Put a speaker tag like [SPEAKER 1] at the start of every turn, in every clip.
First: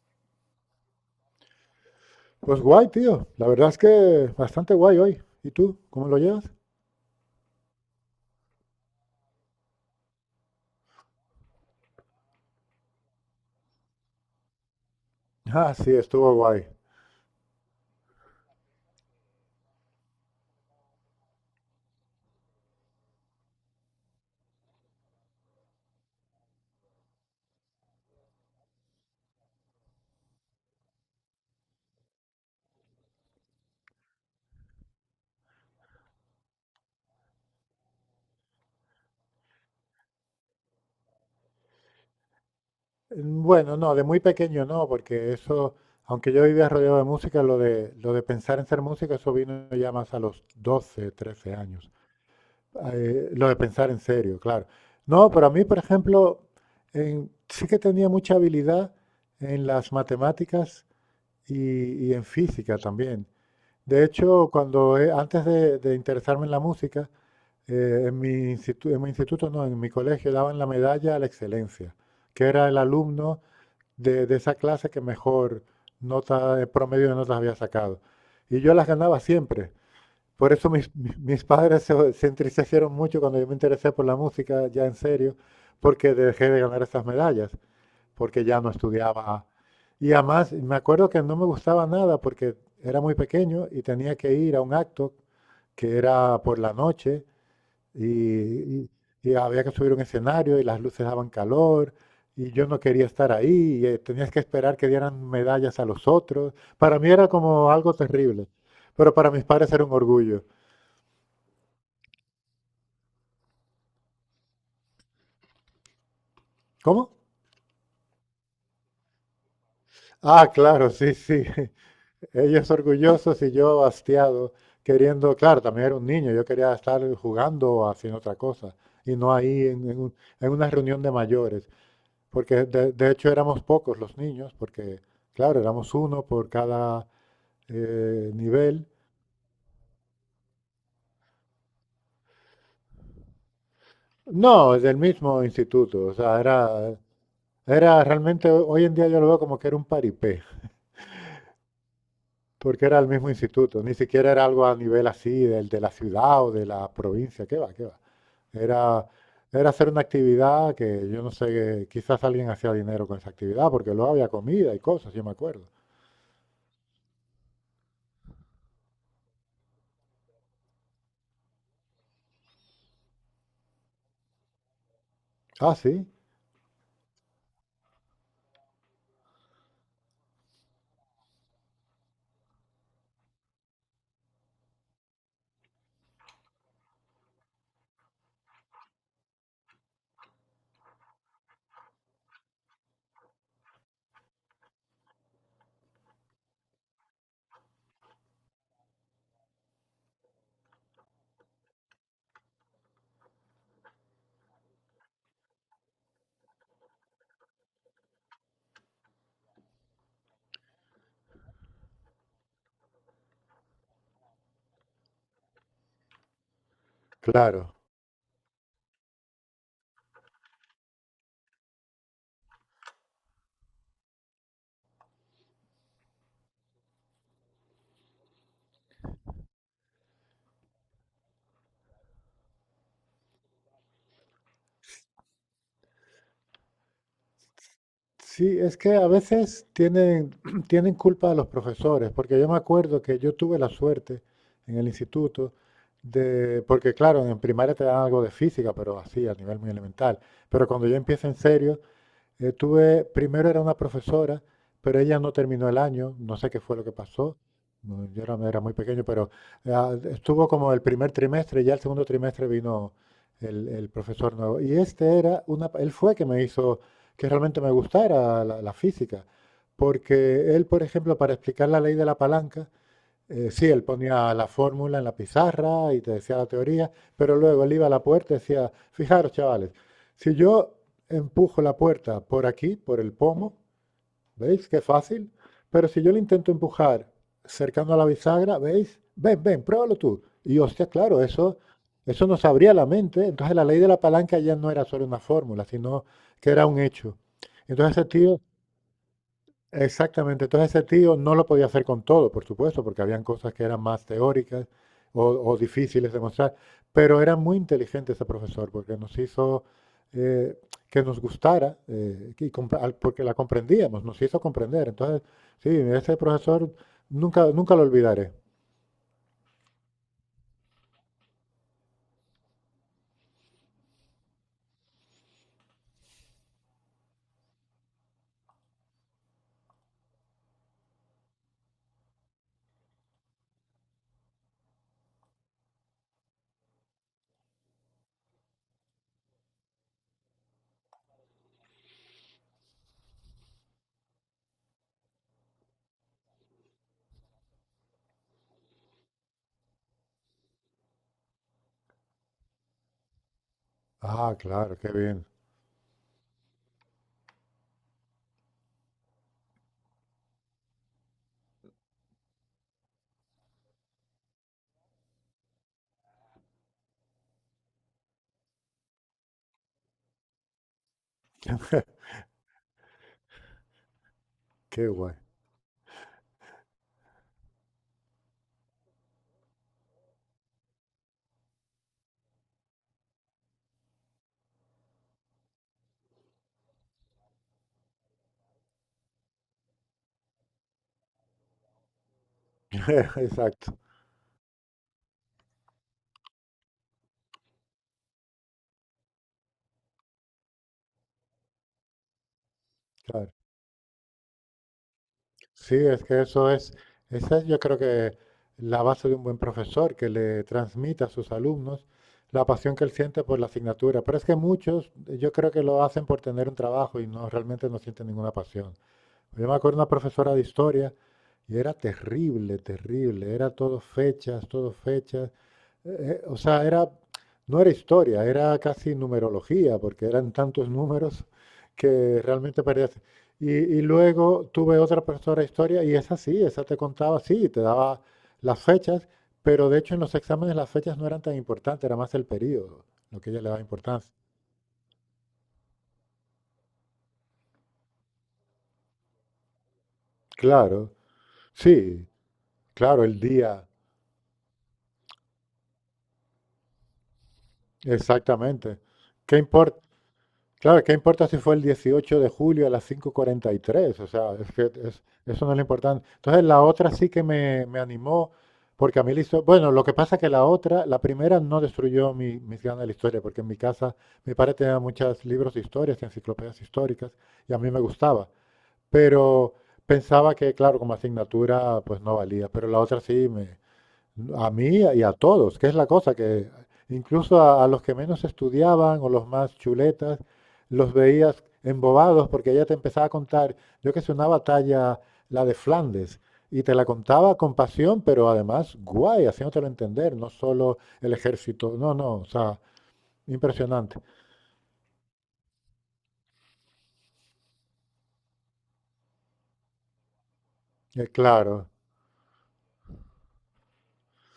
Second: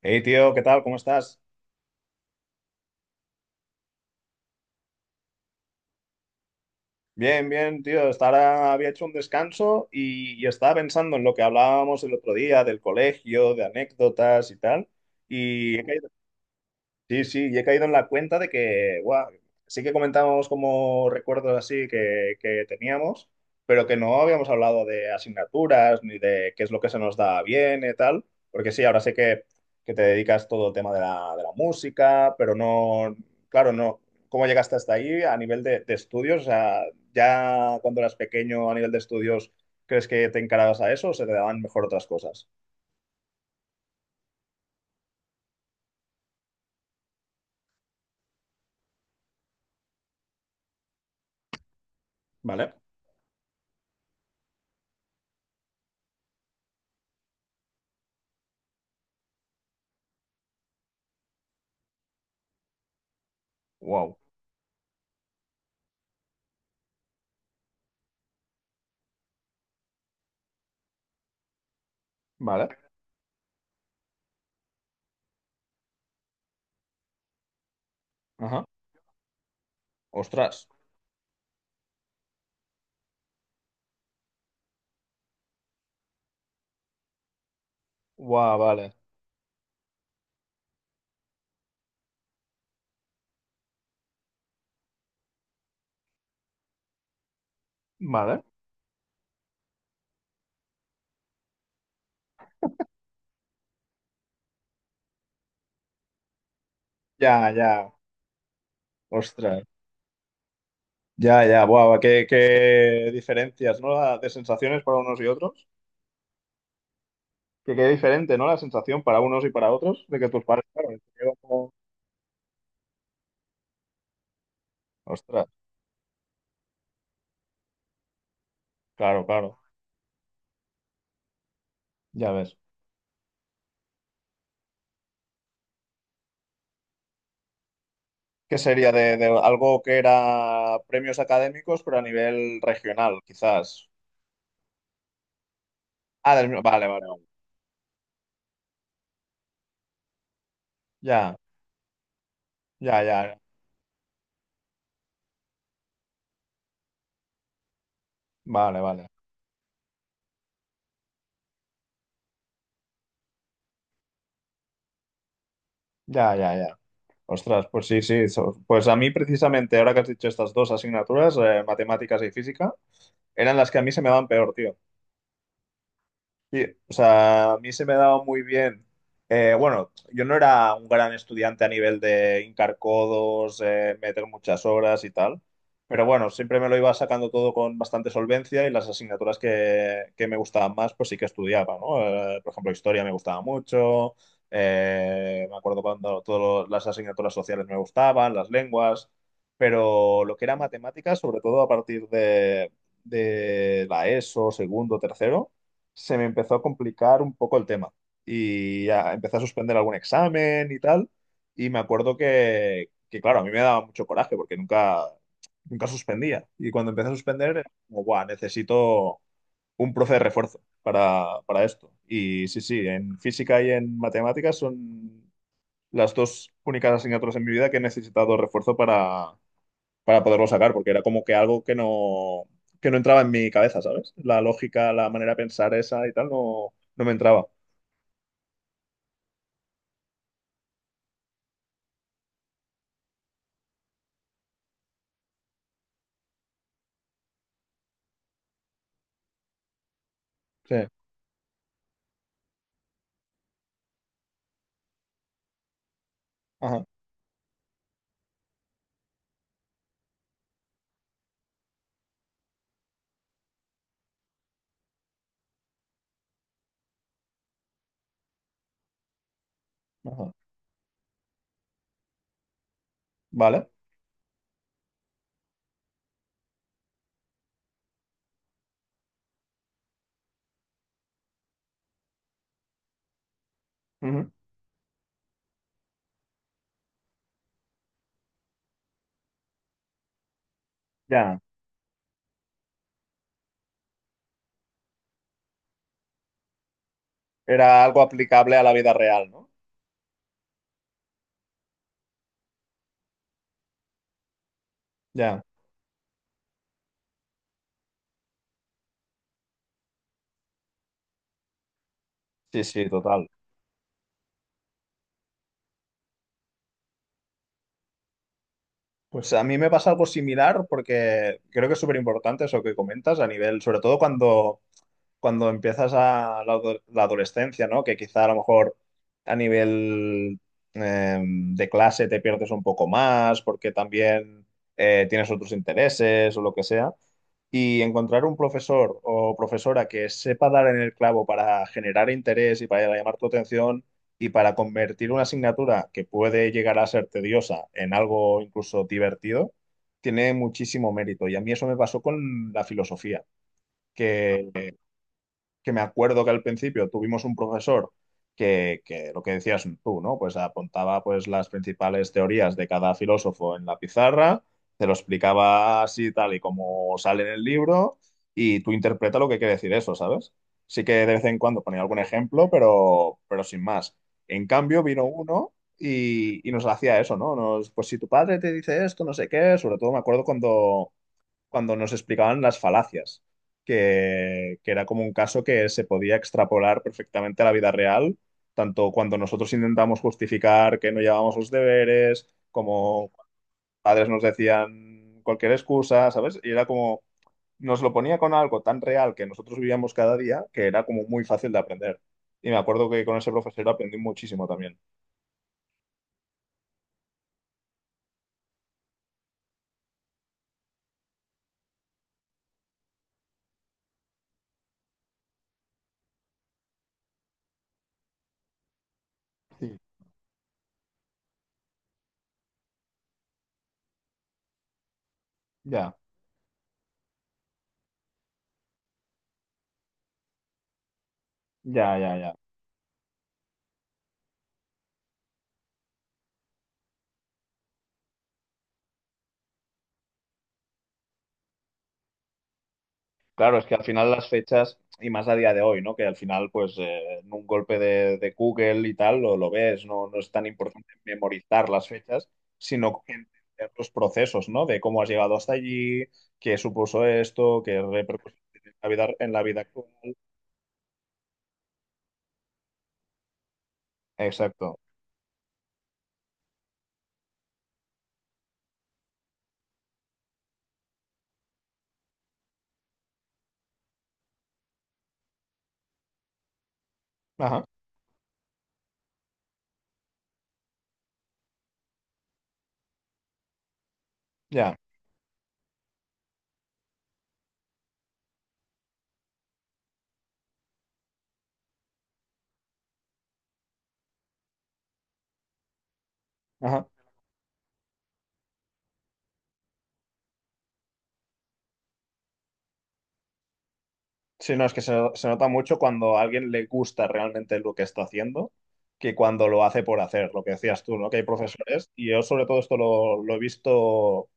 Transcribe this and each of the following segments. [SPEAKER 1] Hey, tío, ¿qué tal? ¿Cómo estás?
[SPEAKER 2] Pues guay, tío. La verdad es que bastante guay hoy. ¿Y tú? ¿Cómo lo llevas?
[SPEAKER 1] Bien, bien, tío. Hasta ahora había hecho un descanso y estaba pensando en lo que hablábamos el otro día del colegio, de anécdotas y tal.
[SPEAKER 2] Ah,
[SPEAKER 1] Y he
[SPEAKER 2] sí,
[SPEAKER 1] caído.
[SPEAKER 2] estuvo guay.
[SPEAKER 1] Sí, sí, y he caído en la cuenta de que, guau, sí que comentábamos como recuerdos así que teníamos, pero que no habíamos hablado de asignaturas ni de qué es lo que se nos da bien y tal, porque sí, ahora sé que te dedicas todo el tema de la música, pero no, claro, no, ¿cómo llegaste hasta ahí a nivel de estudios? O sea, ya cuando eras pequeño a nivel de estudios, ¿crees que te encarabas a eso o se te daban mejor otras cosas?
[SPEAKER 2] Bueno, no, de muy pequeño no, porque eso, aunque yo vivía rodeado de música, lo de pensar en ser músico, eso vino ya más a los 12, 13 años.
[SPEAKER 1] ¿Vale?
[SPEAKER 2] Lo de pensar en serio, claro. No, pero a mí, por ejemplo, sí que tenía mucha habilidad en las matemáticas y en física también. De
[SPEAKER 1] Wow,
[SPEAKER 2] hecho, cuando antes de interesarme en la música, en mi instituto no, en mi colegio daban la medalla a la excelencia, que era
[SPEAKER 1] ¿vale?
[SPEAKER 2] el alumno de esa clase que mejor nota, promedio de notas había sacado. Y
[SPEAKER 1] Ajá.
[SPEAKER 2] yo las ganaba siempre. Por
[SPEAKER 1] Ostras.
[SPEAKER 2] eso mis padres se entristecieron mucho cuando yo me interesé por la música, ya en serio, porque dejé de ganar esas medallas, porque
[SPEAKER 1] Guau,
[SPEAKER 2] ya no
[SPEAKER 1] vale.
[SPEAKER 2] estudiaba. Y además, me acuerdo que no me gustaba nada porque era muy pequeño y tenía que ir a un acto que era por la noche
[SPEAKER 1] Vale.
[SPEAKER 2] y, y- y había que subir un escenario y las luces daban calor y yo no quería estar ahí y tenías que esperar que dieran medallas a los otros. Para mí era
[SPEAKER 1] Ya,
[SPEAKER 2] como
[SPEAKER 1] ya,
[SPEAKER 2] algo terrible, pero para mis
[SPEAKER 1] ostras,
[SPEAKER 2] padres era un orgullo.
[SPEAKER 1] ya, ya, buah, qué, qué diferencias, ¿no? La- De sensaciones para unos y otros,
[SPEAKER 2] ¿Cómo?
[SPEAKER 1] que qué diferente, ¿no? La sensación para unos y para otros, de que tus
[SPEAKER 2] Ah,
[SPEAKER 1] padres, claro,
[SPEAKER 2] claro,
[SPEAKER 1] se
[SPEAKER 2] sí,
[SPEAKER 1] quedan
[SPEAKER 2] sí.
[SPEAKER 1] como,
[SPEAKER 2] Ellos orgullosos y yo hastiado, queriendo,
[SPEAKER 1] ostras,
[SPEAKER 2] claro, también era un niño, yo quería estar jugando o haciendo otra cosa y
[SPEAKER 1] claro,
[SPEAKER 2] no
[SPEAKER 1] claro,
[SPEAKER 2] ahí en una reunión de mayores,
[SPEAKER 1] ya ves.
[SPEAKER 2] porque de hecho éramos pocos los niños, porque claro, éramos uno por cada
[SPEAKER 1] ¿Qué
[SPEAKER 2] nivel.
[SPEAKER 1] sería de algo que era premios académicos, pero a nivel regional, quizás?
[SPEAKER 2] No, del mismo instituto, o
[SPEAKER 1] Ah,
[SPEAKER 2] sea,
[SPEAKER 1] del mi- vale, vale, vale.
[SPEAKER 2] era realmente, hoy en día yo lo veo como que era un paripé,
[SPEAKER 1] Ya,
[SPEAKER 2] porque era
[SPEAKER 1] ya,
[SPEAKER 2] el mismo
[SPEAKER 1] ya,
[SPEAKER 2] instituto, ni siquiera era algo a nivel así del de la ciudad o de la provincia, qué va, qué va.
[SPEAKER 1] vale,
[SPEAKER 2] Era,
[SPEAKER 1] vale,
[SPEAKER 2] era hacer una actividad que yo no sé, quizás alguien hacía dinero con esa actividad, porque luego había comida y cosas, yo me acuerdo.
[SPEAKER 1] ya, ya, ya. Ostras, pues sí, sí, so- pues a mí precisamente, ahora que has dicho estas dos asignaturas, matemáticas y física, eran las que a mí se me van peor, tío.
[SPEAKER 2] Ah, sí,
[SPEAKER 1] Sí, o sea, a mí se me daba muy bien. Bueno, yo no era un gran estudiante a nivel de hincar codos, meter muchas horas y tal, pero bueno, siempre me lo iba sacando todo con bastante solvencia y las asignaturas que me gustaban más, pues sí que estudiaba, ¿no? Por ejemplo, historia me gustaba mucho, me acuerdo cuando todas las asignaturas sociales me gustaban, las lenguas, pero lo que era matemáticas, sobre todo a partir de la ESO, segundo, tercero, se me empezó a complicar un poco el tema y ya empecé a suspender algún examen y tal. Y me acuerdo que, claro, a mí me daba mucho coraje porque nunca, nunca suspendía. Y cuando empecé a suspender, era
[SPEAKER 2] claro.
[SPEAKER 1] como, "Buah, necesito un profe de refuerzo para esto". Y sí, sí, en física y en matemáticas son las dos únicas asignaturas en mi vida que he necesitado refuerzo para poderlo sacar, porque era como que algo que no entraba en mi cabeza, ¿sabes? La lógica, la manera de pensar esa y tal, no, no me entraba.
[SPEAKER 2] Sí, es que a veces tienen, tienen culpa de los profesores, porque yo me acuerdo que yo tuve la suerte en el instituto de, porque claro, en primaria te dan algo de física, pero así, a nivel muy elemental, pero
[SPEAKER 1] Sí,
[SPEAKER 2] cuando yo empiezo en serio, tuve, primero era una profesora, pero ella no terminó el año, no sé qué fue
[SPEAKER 1] ajá,
[SPEAKER 2] lo que pasó, no, era muy pequeño, pero ah, estuvo como el primer trimestre, ya el segundo trimestre vino el profesor nuevo. Y este era una, él fue que me hizo que realmente me gustara la física,
[SPEAKER 1] ajá.
[SPEAKER 2] porque él, por ejemplo, para explicar la ley de la palanca, sí,
[SPEAKER 1] Vale.
[SPEAKER 2] él ponía la fórmula en la pizarra y te decía la teoría, pero luego él iba a la puerta y decía, fijaros, chavales, si yo empujo la puerta por aquí, por el pomo,
[SPEAKER 1] Ujú.
[SPEAKER 2] ¿veis qué fácil? Pero si yo le intento empujar cercano a la bisagra, ¿veis? Ven, ven, pruébalo tú. Y hostia, claro,
[SPEAKER 1] Ya.
[SPEAKER 2] eso nos abría la mente. Entonces la ley de la palanca ya no era solo una fórmula, sino que era un hecho.
[SPEAKER 1] Era
[SPEAKER 2] Entonces
[SPEAKER 1] algo
[SPEAKER 2] ese tío
[SPEAKER 1] aplicable a la vida real, ¿no?
[SPEAKER 2] exactamente, entonces ese tío no lo podía hacer con todo, por supuesto, porque habían cosas que eran más teóricas
[SPEAKER 1] Ya.
[SPEAKER 2] o difíciles de mostrar, pero era muy inteligente ese profesor porque nos hizo eh, que nos gustara, que
[SPEAKER 1] Sí,
[SPEAKER 2] compre-
[SPEAKER 1] sí,
[SPEAKER 2] al- porque
[SPEAKER 1] total.
[SPEAKER 2] la comprendíamos, nos hizo comprender. Entonces, sí, ese profesor nunca, nunca lo olvidaré.
[SPEAKER 1] Pues a mí me pasa algo similar porque creo que es súper importante eso que comentas a nivel, sobre todo cuando empiezas a la, ado- la adolescencia, ¿no? Que quizá a lo mejor a nivel de clase te pierdes un poco más porque también tienes otros intereses o lo que sea. Y encontrar un profesor o profesora que sepa dar en el clavo para generar interés y para llamar tu atención y para convertir una asignatura que puede llegar a ser tediosa en algo incluso divertido, tiene muchísimo mérito. Y a mí eso me pasó con la filosofía
[SPEAKER 2] Ah,
[SPEAKER 1] que
[SPEAKER 2] claro, qué bien,
[SPEAKER 1] que me acuerdo que al principio tuvimos un profesor que lo que decías tú, ¿no? Pues apuntaba pues las principales teorías de cada filósofo en la pizarra, te lo explicaba así tal y como sale en el libro y tú interpreta lo que quiere decir eso, ¿sabes? Sí que de vez en cuando ponía algún ejemplo, pero sin más. En cambio
[SPEAKER 2] qué
[SPEAKER 1] vino
[SPEAKER 2] guay.
[SPEAKER 1] uno y nos hacía eso, ¿no? Nos, pues si tu padre te dice esto, no sé qué, sobre todo me acuerdo cuando nos explicaban las falacias, que era como un caso que se podía extrapolar perfectamente a la vida real, tanto cuando nosotros intentamos justificar que no llevábamos los deberes, como
[SPEAKER 2] Exacto,
[SPEAKER 1] padres nos decían cualquier excusa, ¿sabes? Y era como, nos lo ponía con algo tan real que nosotros vivíamos cada día, que era como muy fácil de aprender. Y me acuerdo que con ese
[SPEAKER 2] claro.
[SPEAKER 1] profesor aprendí muchísimo también.
[SPEAKER 2] Sí, es que eso es, esa es yo creo que la base de un buen profesor, que le transmita a sus alumnos la pasión que él siente por la asignatura. Pero es que muchos, yo creo que lo hacen por tener un trabajo y no realmente no sienten ninguna pasión. Yo me acuerdo
[SPEAKER 1] Sí.
[SPEAKER 2] de una profesora de historia y era terrible, terrible. Era todo fechas, todo fechas.
[SPEAKER 1] Ya,
[SPEAKER 2] O sea, era, no era historia, era casi numerología, porque eran tantos números
[SPEAKER 1] ya, ya,
[SPEAKER 2] que
[SPEAKER 1] ya.
[SPEAKER 2] realmente parecía... Y, y luego tuve otra profesora de historia y esa sí, esa te contaba, sí, te daba las fechas, pero de hecho en los exámenes las fechas no eran tan importantes, era más el periodo, lo que ella le
[SPEAKER 1] Claro,
[SPEAKER 2] daba
[SPEAKER 1] es que al final
[SPEAKER 2] importancia.
[SPEAKER 1] las fechas, y más a día de hoy, ¿no? Que al final, pues, en un golpe de Google y tal, lo ves, no, no es tan importante
[SPEAKER 2] Claro,
[SPEAKER 1] memorizar las
[SPEAKER 2] sí,
[SPEAKER 1] fechas, sino
[SPEAKER 2] claro, el día,
[SPEAKER 1] entender los procesos, ¿no? De cómo has llegado hasta allí, qué supuso esto, qué repercusiones tiene
[SPEAKER 2] exactamente.
[SPEAKER 1] en
[SPEAKER 2] ¿Qué
[SPEAKER 1] la vida
[SPEAKER 2] importa?
[SPEAKER 1] actual.
[SPEAKER 2] Claro, ¿qué importa si fue el 18 de julio a las 5:43? O sea,
[SPEAKER 1] Exacto.
[SPEAKER 2] eso no es lo importante. Entonces, la otra sí que me animó, porque a mí bueno, lo que pasa es que la otra, la primera no destruyó mis ganas de la historia, porque en mi casa mi padre tenía muchos libros de historias, enciclopedias históricas, y a
[SPEAKER 1] Ajá,
[SPEAKER 2] mí me gustaba. Pero pensaba que, claro, como asignatura, pues no valía. Pero la otra sí me, a
[SPEAKER 1] ya.
[SPEAKER 2] mí y a todos, que es la cosa que incluso a los que menos estudiaban o los más chuletas, los veías embobados porque ella te empezaba a contar, yo que sé, una batalla, la de Flandes, y te la
[SPEAKER 1] Ajá.
[SPEAKER 2] contaba con pasión, pero además guay, haciéndotelo entender, no solo el ejército, no, no, o sea, impresionante.
[SPEAKER 1] Sí, no, es que se nota mucho cuando a alguien le gusta realmente lo que está haciendo que cuando lo hace por hacer, lo que decías tú,
[SPEAKER 2] Eh,
[SPEAKER 1] ¿no? Que hay
[SPEAKER 2] claro,
[SPEAKER 1] profesores, y yo sobre todo esto lo he visto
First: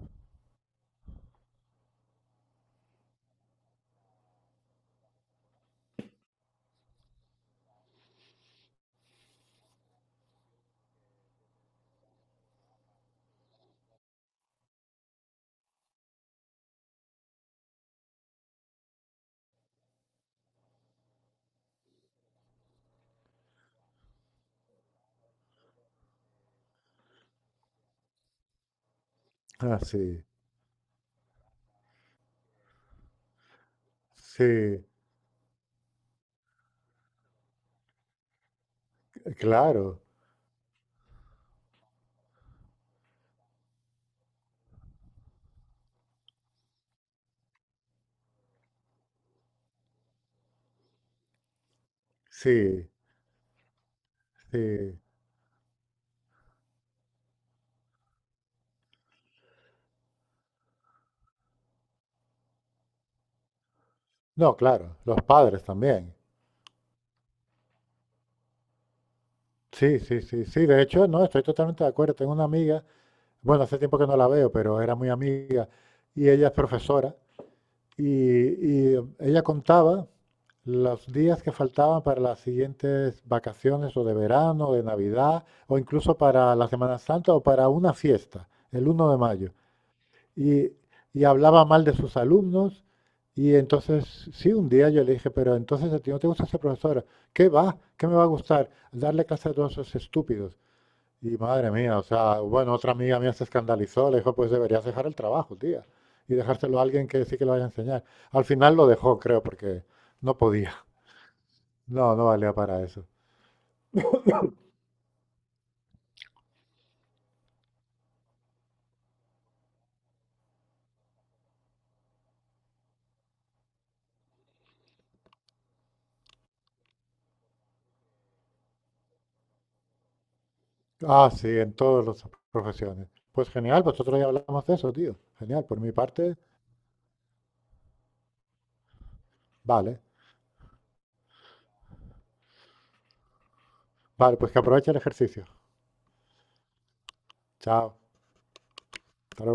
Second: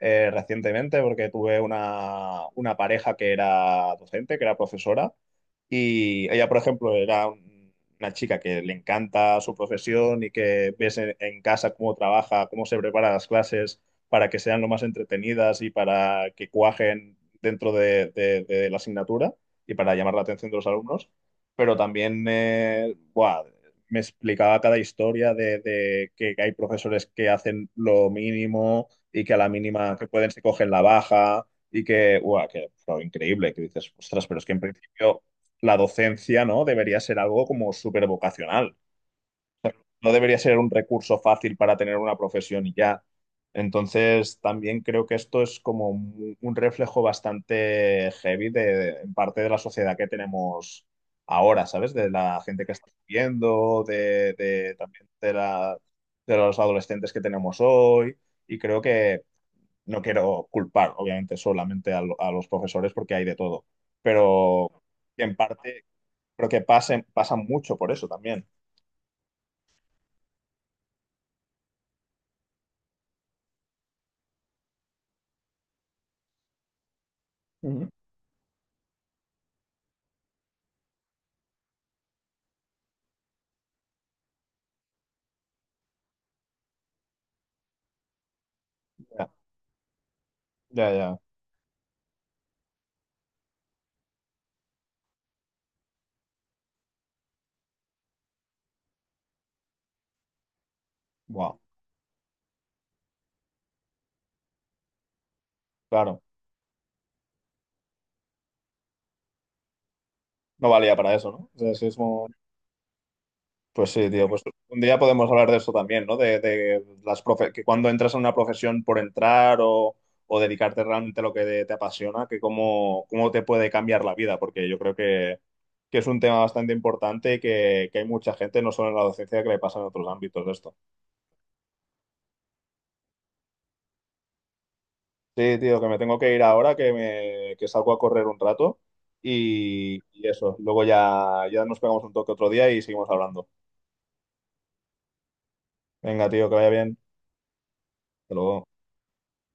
[SPEAKER 1] recientemente porque tuve una pareja que era docente, que era profesora, y ella, por ejemplo, era un- una chica que le encanta su profesión y que ves en casa cómo trabaja, cómo se prepara las clases para que sean lo más entretenidas y para que cuajen dentro de la asignatura y para llamar la atención de los alumnos. Pero también buah, me explicaba cada historia de que hay profesores que hacen lo mínimo y que a la
[SPEAKER 2] ah,
[SPEAKER 1] mínima que
[SPEAKER 2] sí,
[SPEAKER 1] pueden se cogen la baja y que, buah, que fue increíble, que dices, ostras, pero es que en
[SPEAKER 2] sí,
[SPEAKER 1] principio la docencia, ¿no? Debería ser algo como súper vocacional.
[SPEAKER 2] claro,
[SPEAKER 1] No debería ser un recurso fácil para tener una profesión y ya. Entonces, también creo que esto es como un reflejo bastante heavy de, en parte de la sociedad que tenemos ahora, ¿sabes? De la gente que
[SPEAKER 2] sí,
[SPEAKER 1] está viviendo, de-
[SPEAKER 2] sí.
[SPEAKER 1] también de la, de los adolescentes que tenemos hoy. Y creo que no quiero culpar, obviamente, solamente a, lo- a los profesores porque hay de todo.
[SPEAKER 2] No,
[SPEAKER 1] Pero
[SPEAKER 2] claro, los
[SPEAKER 1] en
[SPEAKER 2] padres
[SPEAKER 1] parte
[SPEAKER 2] también.
[SPEAKER 1] creo que pasan mucho por eso también.
[SPEAKER 2] Sí, sí, sí, sí. De hecho, no, estoy totalmente de acuerdo. Tengo una amiga, bueno, hace tiempo que no la veo, pero era muy amiga y ella es profesora
[SPEAKER 1] Ujú.
[SPEAKER 2] y ella contaba los días que faltaban para las siguientes vacaciones o de verano, de Navidad o incluso para la Semana Santa o para una fiesta, el uno de
[SPEAKER 1] Ya,
[SPEAKER 2] mayo. Y,
[SPEAKER 1] ya, ya.
[SPEAKER 2] y hablaba mal de sus alumnos y entonces, sí, un día yo le dije, pero entonces a ti no te gusta ser profesora. ¿Qué va? ¿Qué me va a gustar? Darle clase a todos esos estúpidos. Y
[SPEAKER 1] Wow,
[SPEAKER 2] madre mía, o sea, bueno, otra amiga mía se escandalizó, le dijo, pues deberías dejar el trabajo, tía,
[SPEAKER 1] claro.
[SPEAKER 2] y dejárselo a alguien que sí que lo vaya a enseñar. Al final lo dejó, creo, porque no
[SPEAKER 1] No
[SPEAKER 2] podía.
[SPEAKER 1] valía para eso, ¿no? O sea, sí es
[SPEAKER 2] No, no
[SPEAKER 1] como-
[SPEAKER 2] valía para eso.
[SPEAKER 1] Pues sí, tío, pues un día podemos hablar de eso también, ¿no? De las profe- que cuando entras en una profesión por entrar o dedicarte realmente a lo que te apasiona, que cómo, cómo te puede cambiar la vida, porque yo creo que es un tema bastante importante y que hay mucha gente, no solo en la docencia, que le pasa en otros ámbitos de esto.
[SPEAKER 2] Ah, sí, en todas las profesiones. Pues genial, vosotros ya hablamos de eso, tío.
[SPEAKER 1] Sí,
[SPEAKER 2] Genial,
[SPEAKER 1] tío,
[SPEAKER 2] por
[SPEAKER 1] que
[SPEAKER 2] mi
[SPEAKER 1] me tengo que
[SPEAKER 2] parte,
[SPEAKER 1] ir ahora, que, me, que salgo a correr un rato y,
[SPEAKER 2] vale.
[SPEAKER 1] y eso. Luego ya, ya nos pegamos un toque otro día y seguimos hablando.
[SPEAKER 2] Vale, pues que aproveche el ejercicio.
[SPEAKER 1] Venga, tío, que vaya bien.
[SPEAKER 2] Chao.
[SPEAKER 1] Hasta luego.
[SPEAKER 2] Hasta luego.